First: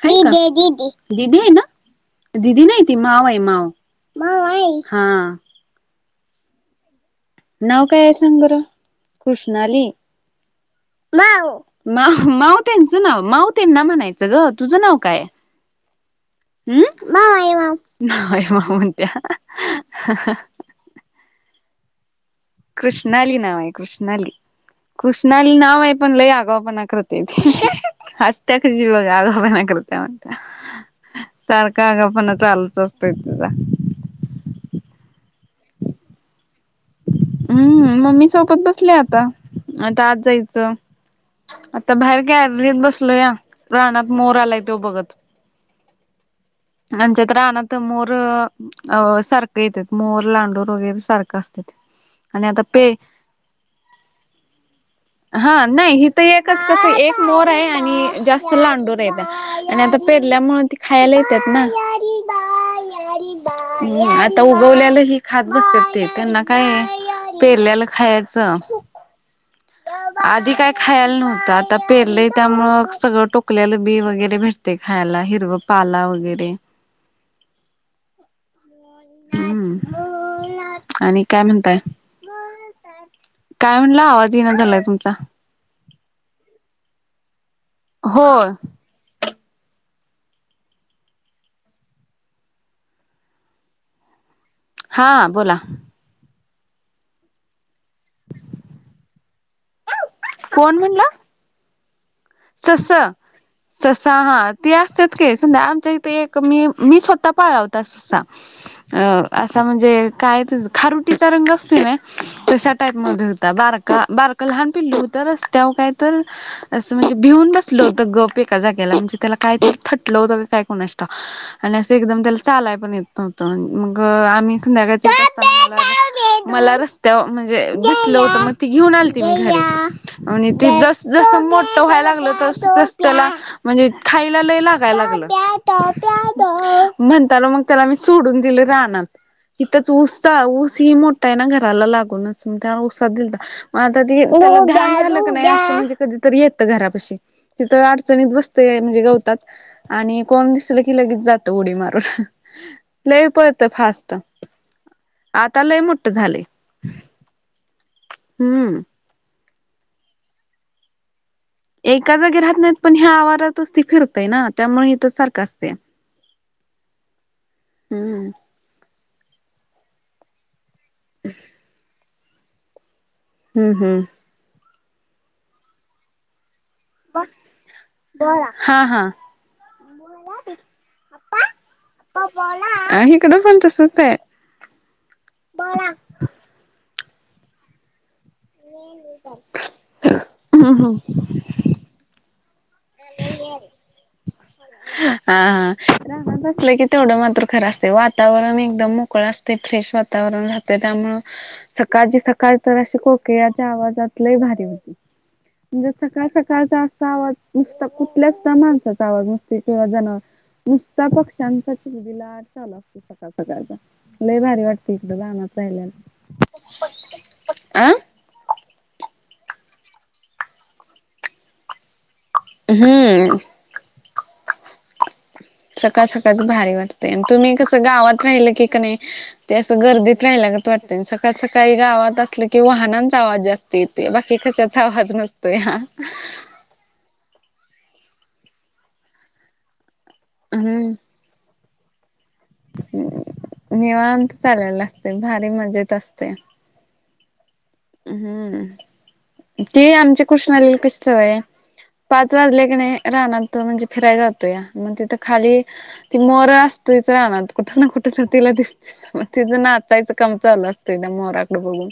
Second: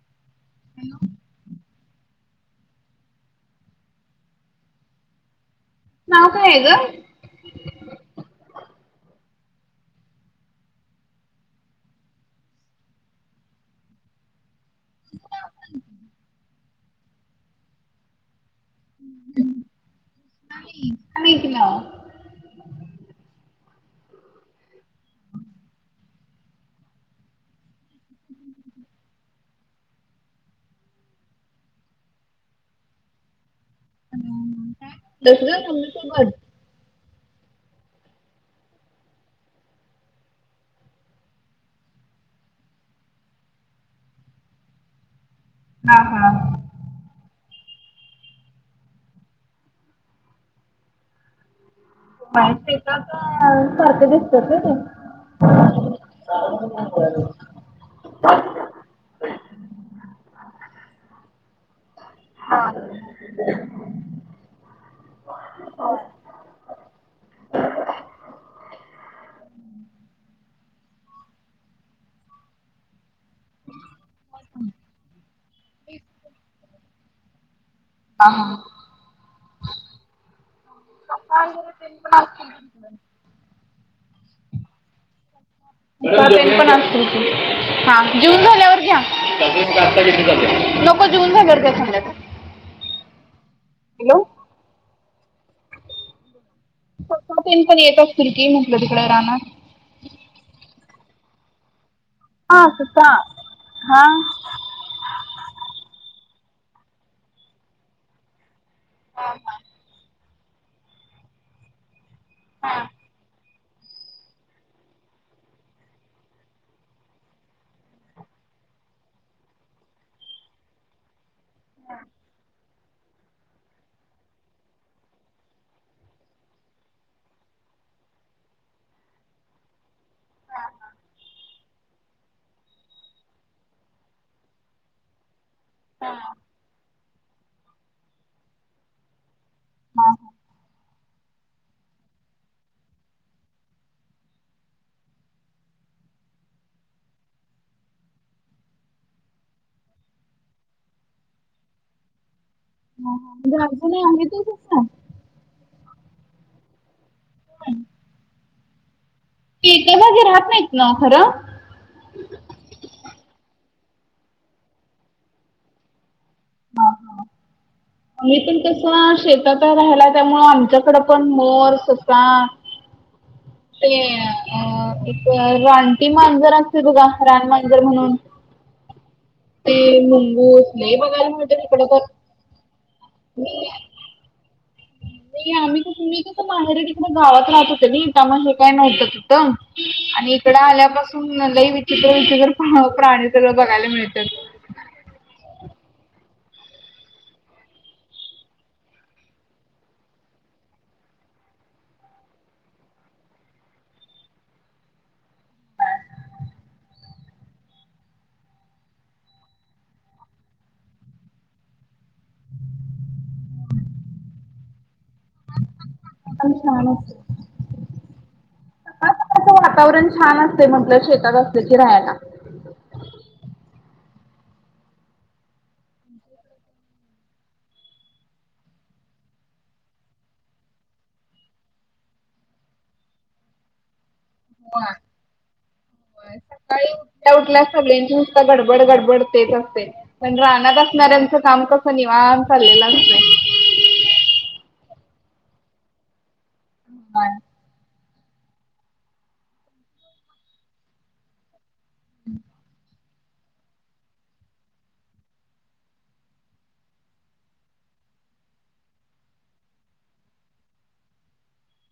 [unintelligible] दिदी आहे ना दिदी नाही ती माव आहे हा. नाव काय आहे गं? नाव काय आहे सांग बरं कृष्णाली. माव त्यांचं नाव माऊ त्यांना म्हणाय चगं तुझं नाव काय उम्म. [unintelligible] म्हणत्या ऐक ना. कृष्णाली नाव आहे कृष्णाली कृष्णाली नाव आहे. पण लय आगाऊपणा कर ती ते हसते कशी आगाऊपणा करते बघा म्हंटल्यावर. सारखा आगाऊपणा चालूच असतोय तिचा. [unintelligible] हम्म. मम्मी सोबत बसले आता आत जायचं. आता बाहेर गॅलरीत बसलोया रानात मोर आलाय तो बघत. हा. हा. आमच्या तर रानात मोर अ सारखं येतात मोर लांडूर वगैरे सारखं असतात. [unintelligible] आणि आता सारखे पे दिसतात नाही ते. हा नाही हि तर एकच कस एक मोर आहे आणि जास्त लांडूर आहेत. आणि आता पेरल्यामुळे त खायला येतात ना. हा. हम्म. आता उगवल्याला ही खात बसतय त्यांना काय पेरल्याला खायचं. आधी काही खायला नव्हतं आता पेरलंय त्या मूळ सगळं टोकल्याला बी वगैरे भेटते खायला हिरवं पाला वगैरे. ह हा हा. हम्म. आणि काय म्हणताय [unintelligible] काय म्हणला आवाज येना झालाय तुमचा. हो जेऊन झाल्यावर घ्या. नको जेवण झाल्यावर द्या संध्याकाळी. हॅलो. हा बोला [unintelligible] पण येत असतील की म्हटलं तिकडे रानात. कोण म्हणलं? हा सुद्धा ससं ससा हा. ती असतात का समजा आमच्या इथे एक मी मी स्वतः पाळला होता ससा. अ असा म्हणजे काय खारुटीचा रंग असतोय नाही. तशा टाईप मध्ये होता बारका बारका लहान पिल्लू होतं रस्त्यावर काय तर? म्हणजे भिऊन बसलं होतं गप एका जागेला म्हणजे त्याला कायतरी थटलं होतं का काय कुणास ठाऊक? आणि असं एकदम त्याला चालय पण येत होत मग आम्ही संध्याकाळच मला रस्त्यावर म्हणजे दिसलं होतं मग ते घेऊन आलते घरी आणि ते जसजसं मोठ व्हाय लागलं तसस त्याला म्हणजे खायला लय लागायला लागलं. म्हणतान मग त्याला मी सोडून दिलं रानात इथंच ऊसता हा ऊस ही मोठा आहे ना घराला लागूनच त्याना ऊसा दिलता मग आता [unintelligible] त म्हणजे कधी तरी येतं घरापाशी तिथं अडचणीत बसते म्हणजे गवतात. आणि कोण दिसल की लगेच जातं उडी मारून लय म्हणजे पळतंय अजूनही फास्ट आहेत तसं आता लय मोठं झालंय. हंम्म हम्म ते एका जागी रहात नाहीत ना खरं? एका जागी राहत नाहीत, पण ह्या आवारातच ते फिरतय ना त्यामुळं इथंच सारखं असतया. हा हा. हम्म आम्ही पण कस शेतात राहिला त्यामुळं आमच्या तिकडं पण मोर, ससा हम्म ते हम्म अ एक रानटी मांजर अस ते बघा रान मांजर म्हणून हा हा ते मुंगूस लई बघायला मिळत तिकडं पण. हा हिकडं पण तसंच हाय. मी आम्ही तुम्ही तसं बाहेर तिकडे गावात राहत होते मी त्यामुळं हे काय नव्हतं तिथं आणि इकडं हम्म आल्यापासून लई विचित्र विचित्र प्राणी सगळं बघायला मिळत्यात. आ हा रानात असलं की तेवढं मात्र खरं असते वातावरण एकदम मोकळा अस ते फ्रेश वातावरण राहतंय त्यामुळं सकाळची सकाळ तर अशी कोकिळाच्या आवाजात लय भारी होती. म्हणजे सकाळ सकाळचा असा आवाज नुसतं कुठल्याच काय माणसांचा आवाज नसतोय किंवा जनावर नुसता पक्ष्यांचा किलबिलाट चालू सकाळ सकाळचा लई भारी वाटत तिकडं रानात राहिल्याल. पण छान आ? हा सकाळचं वातावरण छान असतंय म्हटलं शेतात असलं की राहायला. हम्म. सकाळ सकाळच भारी वाटते आणि तुम्ही कसं गावात राहिलं की क नाय ते असं गर्दीत राह्यल्यागत वाटतंय आणि सकाळी सकाळी गावात असलं कि वाहनांचा आवाज जास्त येतंय येतंय बाकी कशाचा होय आवाज नसतोया. सकाळी उठल्या उठल्या सगळ्यांची नुसतं गडबड गडबड तेच असते. पण रानात असणाऱ्यांचं काम कसं निवांत चाललं हम्म. निवांत चाललेलं असतंय, भारी मजेत असतंय. काय? हम्म, ते आमच्या कृष्णाला कशी‌ सवय आहे पाच वाजले का नाय रानात म्हणजे फिराय जातो या मंग तिथं खाली ती मोर असतोयच रानात. कुठं ना कुठं तिला दिसतोय. मग तेच नाचायचं काम चालू असतंय त्या मोराकडं बघून.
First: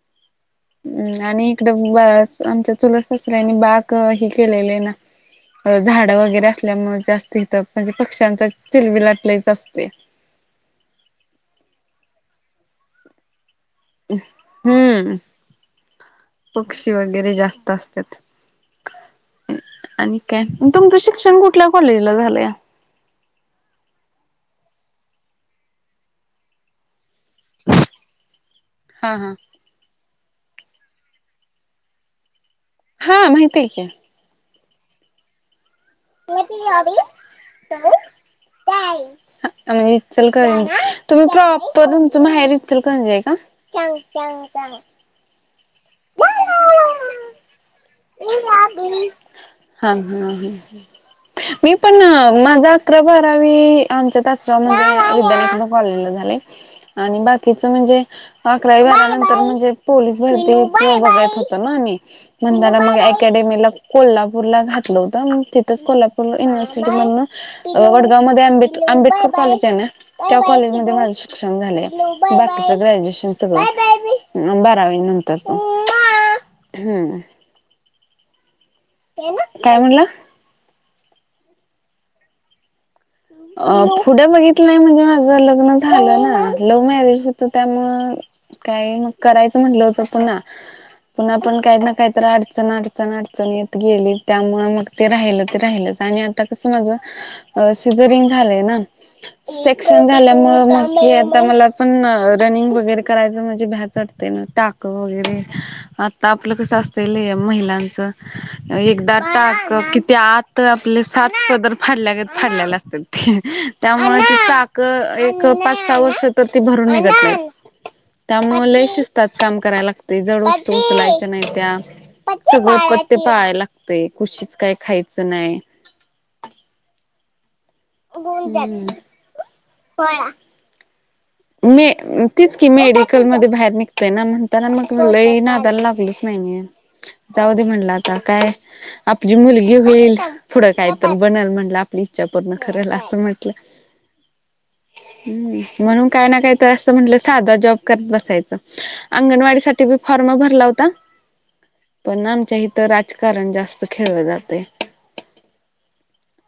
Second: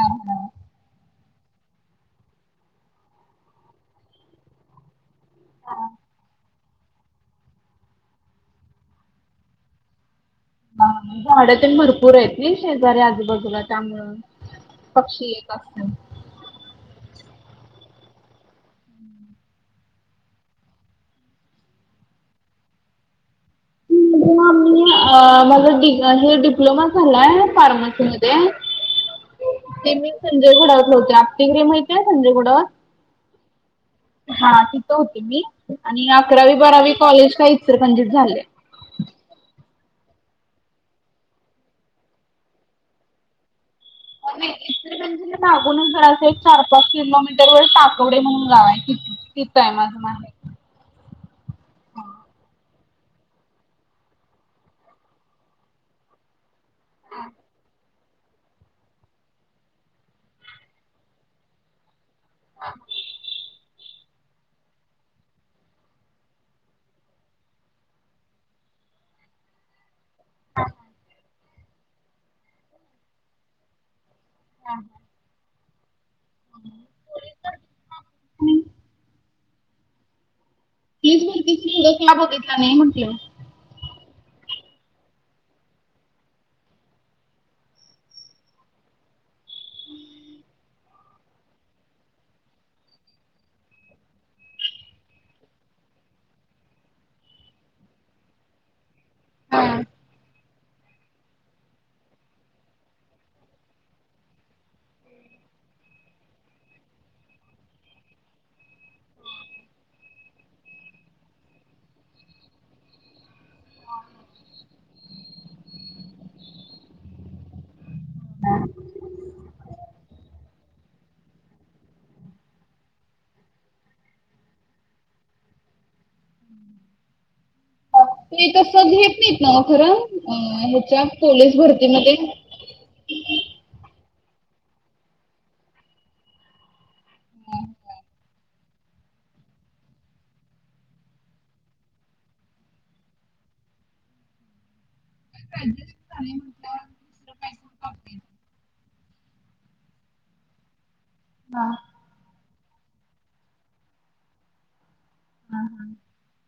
हा हा. हम्म आणि इकडं बाळास आमच्या चुलत ससर्‍यानी बाळक हे केलेले आहे ना. झाड वगैरे असल्यामुळे जास्त इथं म्हणजे पक्ष्यांचा चिल बिलाट लईच असतोय. हा झाडं तेन भरपूर आहेत नई शेजारी आजूबाजूला. त्यामुळं हम्म पक्षी येत असतील. पक्षी वगैरे जास्त असत्यात. आणि काय तुमचं शिक्षण कुठल्या कॉलेजला झालंया? [unintelligible] अ माझं डी हे डिप्लोमा झालाय फार्मसी मध्ये. हा हा. ते मी संजय घोडावतला‌ होते. आपल्या इथं माहिती आहे संजय घोडावत? हा माहीतेय की. हा तिथं होती मी आणि अकरावी बारावी कॉलेज काय इचलकरंजीत झालंय. [unintelligible] अ अ इचल करंजी तुम्ही प्रॉपर तुमचं माहेर इचल करंजी आहे का? पण नाही चांग इचलकरंजीला लागूनच जरासं एक चार पाच किलोमीटर वर टाकवडे म्हणून गाव आहे, तिथं तिथं आहे माझं माहेर. हम्म [unintelligible] मी पण माझा अकरा बारावी आमच्या तासवा म विद्यालया कॉलेज झालंय‌. आणि बाकीच म्हणजे, अकरावी बारावी झाल्यानंतर म्हणजे पोलीस भरती ते बघायच होत ना आणि त्याला मग अकॅडेमीला कोल्हापूरला घातलं होतं. तिथंच कोल्हापूर युनिव्हर्सिटी मधन वडगाव मध्ये आंबे-आंबेडकर कॉलेज आहे ना? त्या कॉलेज मध्ये माझं शिक्षण झालंय बाकीच ग्रॅज्युएशन सगळं. बारावी नंतरच हम्म. हम् काय म्हणला? [unintelligible] भरतीच [unintelligible] बघितला नाही म्हंटलं. अ पुढे बघितलं नाही म्हणजे, माझं लग्न झालं ना लव्ह मॅरेज होतं त्यामुळे काही मग करायचं म्हटलं होतं पुन्हा. पुन्ह पण काही ना काहीतर अडचण अडचण अडचण येत गेली त्यामुळे मग ते राहिलं ते राहिलच आणि आता कसं माझ अ [unintelligible] सेक्शन झाल्यामुळे मग की आता मला पण रनिंग वगैरे करायचं म्हणझी भ्याच वाटतय टाक वगैरे. आता आपलं कसं असतल महिलांचं एकदा टाकं किती आत आपले सात पदर फाडल्यागत फाडलेल असतय. त्यामुळे चाक एक पाच सहा वर्ष तर भरून निघत नाही. त्यामुळे लय शिस्तात काम करायला लागते जडत वस्तू उचलायच्या नाही त्या. सगळे पथ्ये पाळायला लागते कुशीच काय खायचं नाही. ती तस गोंद घेत नाहीत ना खर अ ह्याच्या पोलीस मी भरतीमध्ये. तिचं की मेडिकल मध्ये बाहेर निघतय ना म्हणताना मग लई नादायला लागलच नाही मी. जाऊदे म्हणलं आता काय? आपली मुलगी होईल पुढं कायतर बनल म्हटलं आपली इच्छा पूर्ण करेल असं म्हटलं. हंम्म. म्हणू तर अस म्हटल साधा जॉब करत बसायच, अंगणवाडी साठी फॉर्म भरला होता. हा पण आमच्या इथं राजकारण जास्त खेळलं जातय. हा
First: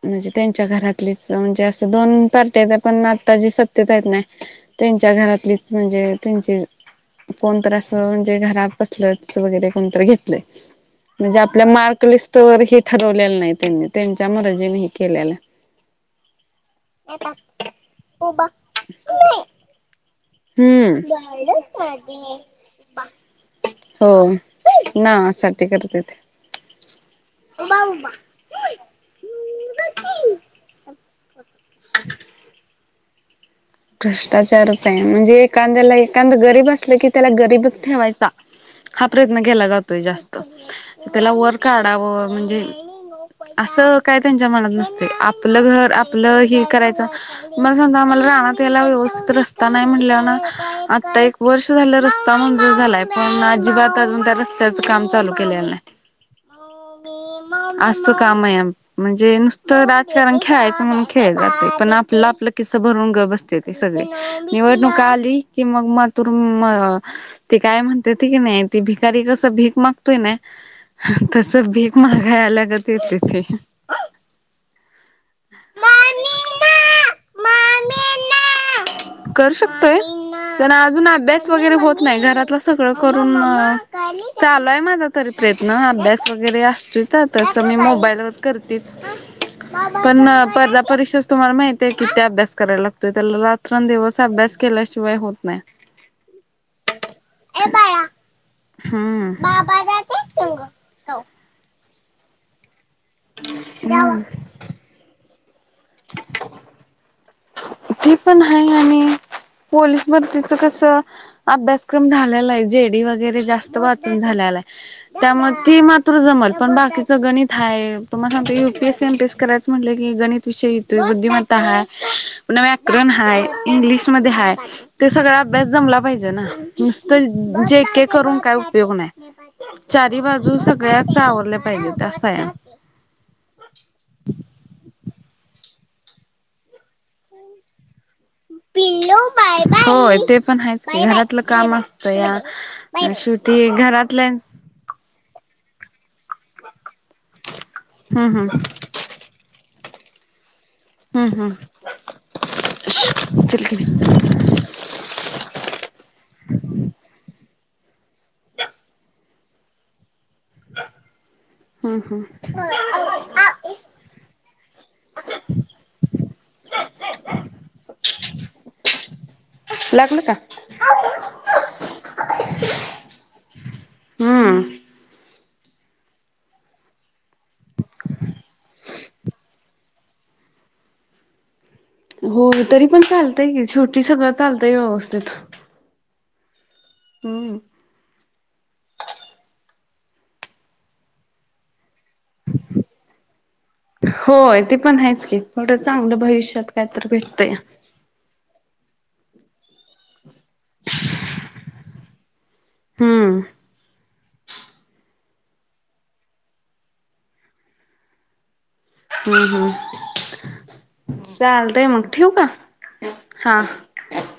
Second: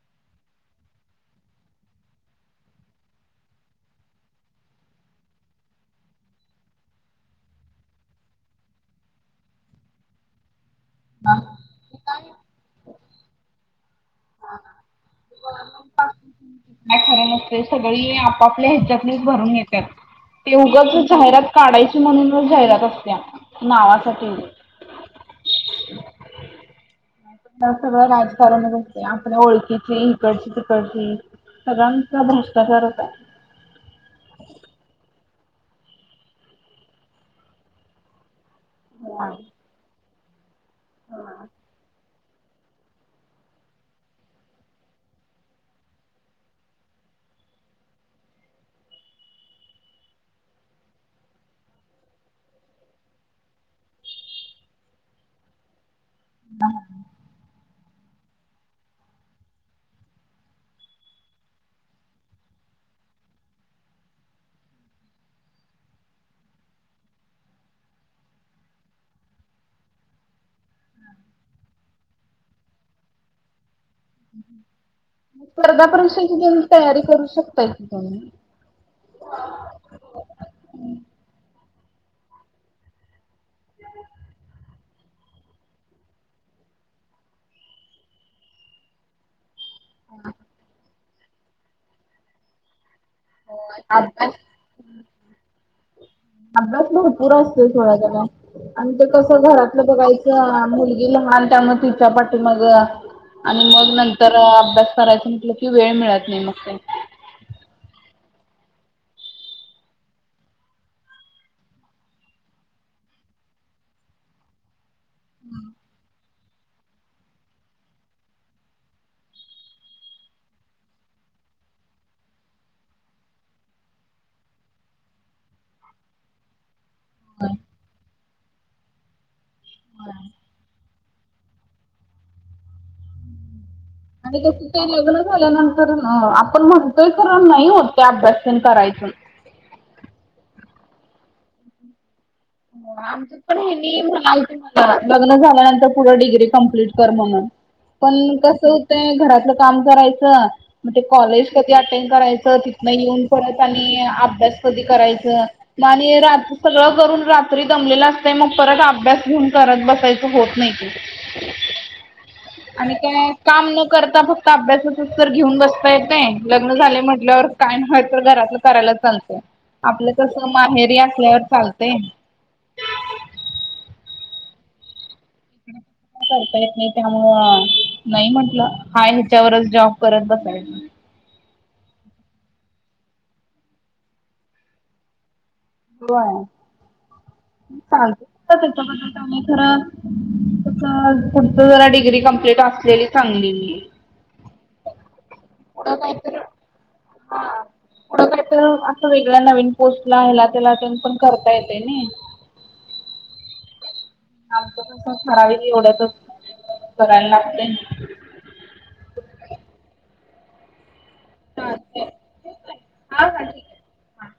म्हणजे त्यांच्या घरातलीच म्हणजे असं दोन पार्टी पण आत्ताजी सत्तेत आहेत ना. त्यांच्या घरातलीच म्हणजे त्यांची कोण तर असं म्हणजे घरा पसलच वगैरे कोणतरी घेतलंय? हा म्हणजे हा. आपल्या मार्क लिस्ट काय व हे ठरवलेलं नाही त्यांनी त्यांच्या मजीने हे केलेलं आहे. [inaudible] काय खरं नसतय सगळी आपापल्या हिच्यातीलच भरून घेतत्यात. हम्म म्हणूनच जाहिरात असत्या हो. नावासाठी नावा साठी करतेत. उबा सगळं उबा राजकारणच असते. आपल्या ओळखीचे इकडची तिकडची सगळांचा भ्रष्टाचार होता. भ्रष्टाचारच आहे म्हणजे, एखाद्याला एखाद गरीब असलं की त्याला गरीबच ठेवायचा. हा प्रयत्न केला जातोय जास्त त्याला वर काढाव म्हणजे? असं काय त्यांच्या मनात नसते आपलं घर आपलं हे करायचं. मला [unintelligible] मला रानात त्याला व्यवस्थित रस्ता नाही म्हणल्या ना, आता एक वर्ष झालं रस्ता मंजूर झालाय. पण अजिबात अजून त्या रस्त्याच काम चालू केलेलं नाही. हा [unintelligible] असं काम आहे आम म्हणजे नुसतं राजकारण खेळायचं म्हणून खेळ जाते पण आपलं आपलं खिस्स भरून गप बस तेथे सगळे निवडणूक आली कि मग म तुर म ती काय म्हणते होती की नाही ती भिकारी कसं भीक माग त नाही तस भीक महागाय आल्या आहेत लागतच स्पर्धा परीक्षा ची तरी तयारी करू शकताय की तुम्ही? करू शकतोय त्यांना अजून अभ्यास वगैरे होत नाही घरातच सगळं करून चालूय माझा तरी प्रयत्न अभ्यास वगैरे असतच तसं मी मोबाईलवर करतेच. पण ना पर्धा परीक्षाच तुम्हाला माहितय किती अभ्यास कराय लाग त्याला रात्रण दिवस अभ्यास केल्याशिवाय होत नाय. अभ्यास भरपूर असतय बाळा [unintelligible] आणि ते हम्म कसं बाबा घरातलं जाते बघायचं आ मुली संग गेलं माणता मग तिच्या पाठीमाग आणि मग हम्म नंतर अभ्यास करायच म्हटलं की कि वेळ मिळत नाही मग ते. ती पण आहे आणि पोलीस भरती चा कसं अभ्यासक्रम झालेला आहे जे डी वगैरे जास्त वाचून झालेला आहे. त्यामुळे ती मात्र जमल पण बाकीचं गणित थाय तुम्हा सांगतोय U P S C M P S करायचं म्हटलं की गणित विषये बुद्धिमत्ता हाय. पुन्हा व्याकरण हाय इंग्लिशमध्ये हाय ते सगळा अभ्यास जमला पाहिजे ना. नुसतं जे के करून काय उपयोग नाही चारी बाजू सगळ्याच सावरल्या पाहिजे तसं हाय. आणि तसं ते लग्न झाल्यानंतर आपण म्हणतोय करण नाही होत त्या अभ्यास. तेन करायचं. होय ते पण हायच की घरातलं कामं तया आन शेवटी घरातल्या हा लग्न झाल्यानंतर पुढे डिग्री कंप्लीट कर म्हणून पण हम्म हम्म कसं ते घरातलं काम करायचं. ते हम्म कॉलेज कधी हम्म अटेंड करायचं तिथन येऊन परत चल की आणि अभ्यास कधी करायच नाणी सगळं करून रात्री दमलेलं असतय मग परत अभ्यास घेऊन करत बसायचं होत नाही ते. अ हं आणि काय काम न करता फक्त अभ्यासाचच तर घेऊन बसता येत नाय लग्न झाले म्हटल्यावर. काय न हाय तर घरातलं करायला चालतं आपलं लागलं का तसं माहेरी असल्यावर चालते. हम्म. [unintelligible] करतायेत नाही त्यामुळं नाही म्हंटलं हाय ह्याच्यावरच जॉब करत बसायच. होयतरी पण चालतय की शेवटी सगळं चालतय व्यवस्थीत सूरु हाय. हम्म. चालते. [unintelligible] [unintelligible] खरं [unintelligible] जरा डिग्री कंप्लीट असलेली चांगली. होय ते पण आहेच की पुढ पुढं चांगलं काहीतर भविष्यात काय तर हा भेटतय. पुढं काय तर असा वेगळ्या नवीन पोस्ट ला हला त्याला तेन पण करता येते नय. हम्म. आमच कस ठराविक एवढ्यातच करावं लागतय. हम्म हम्म चालतय मग चालतंय ठेऊ का हा. आहे.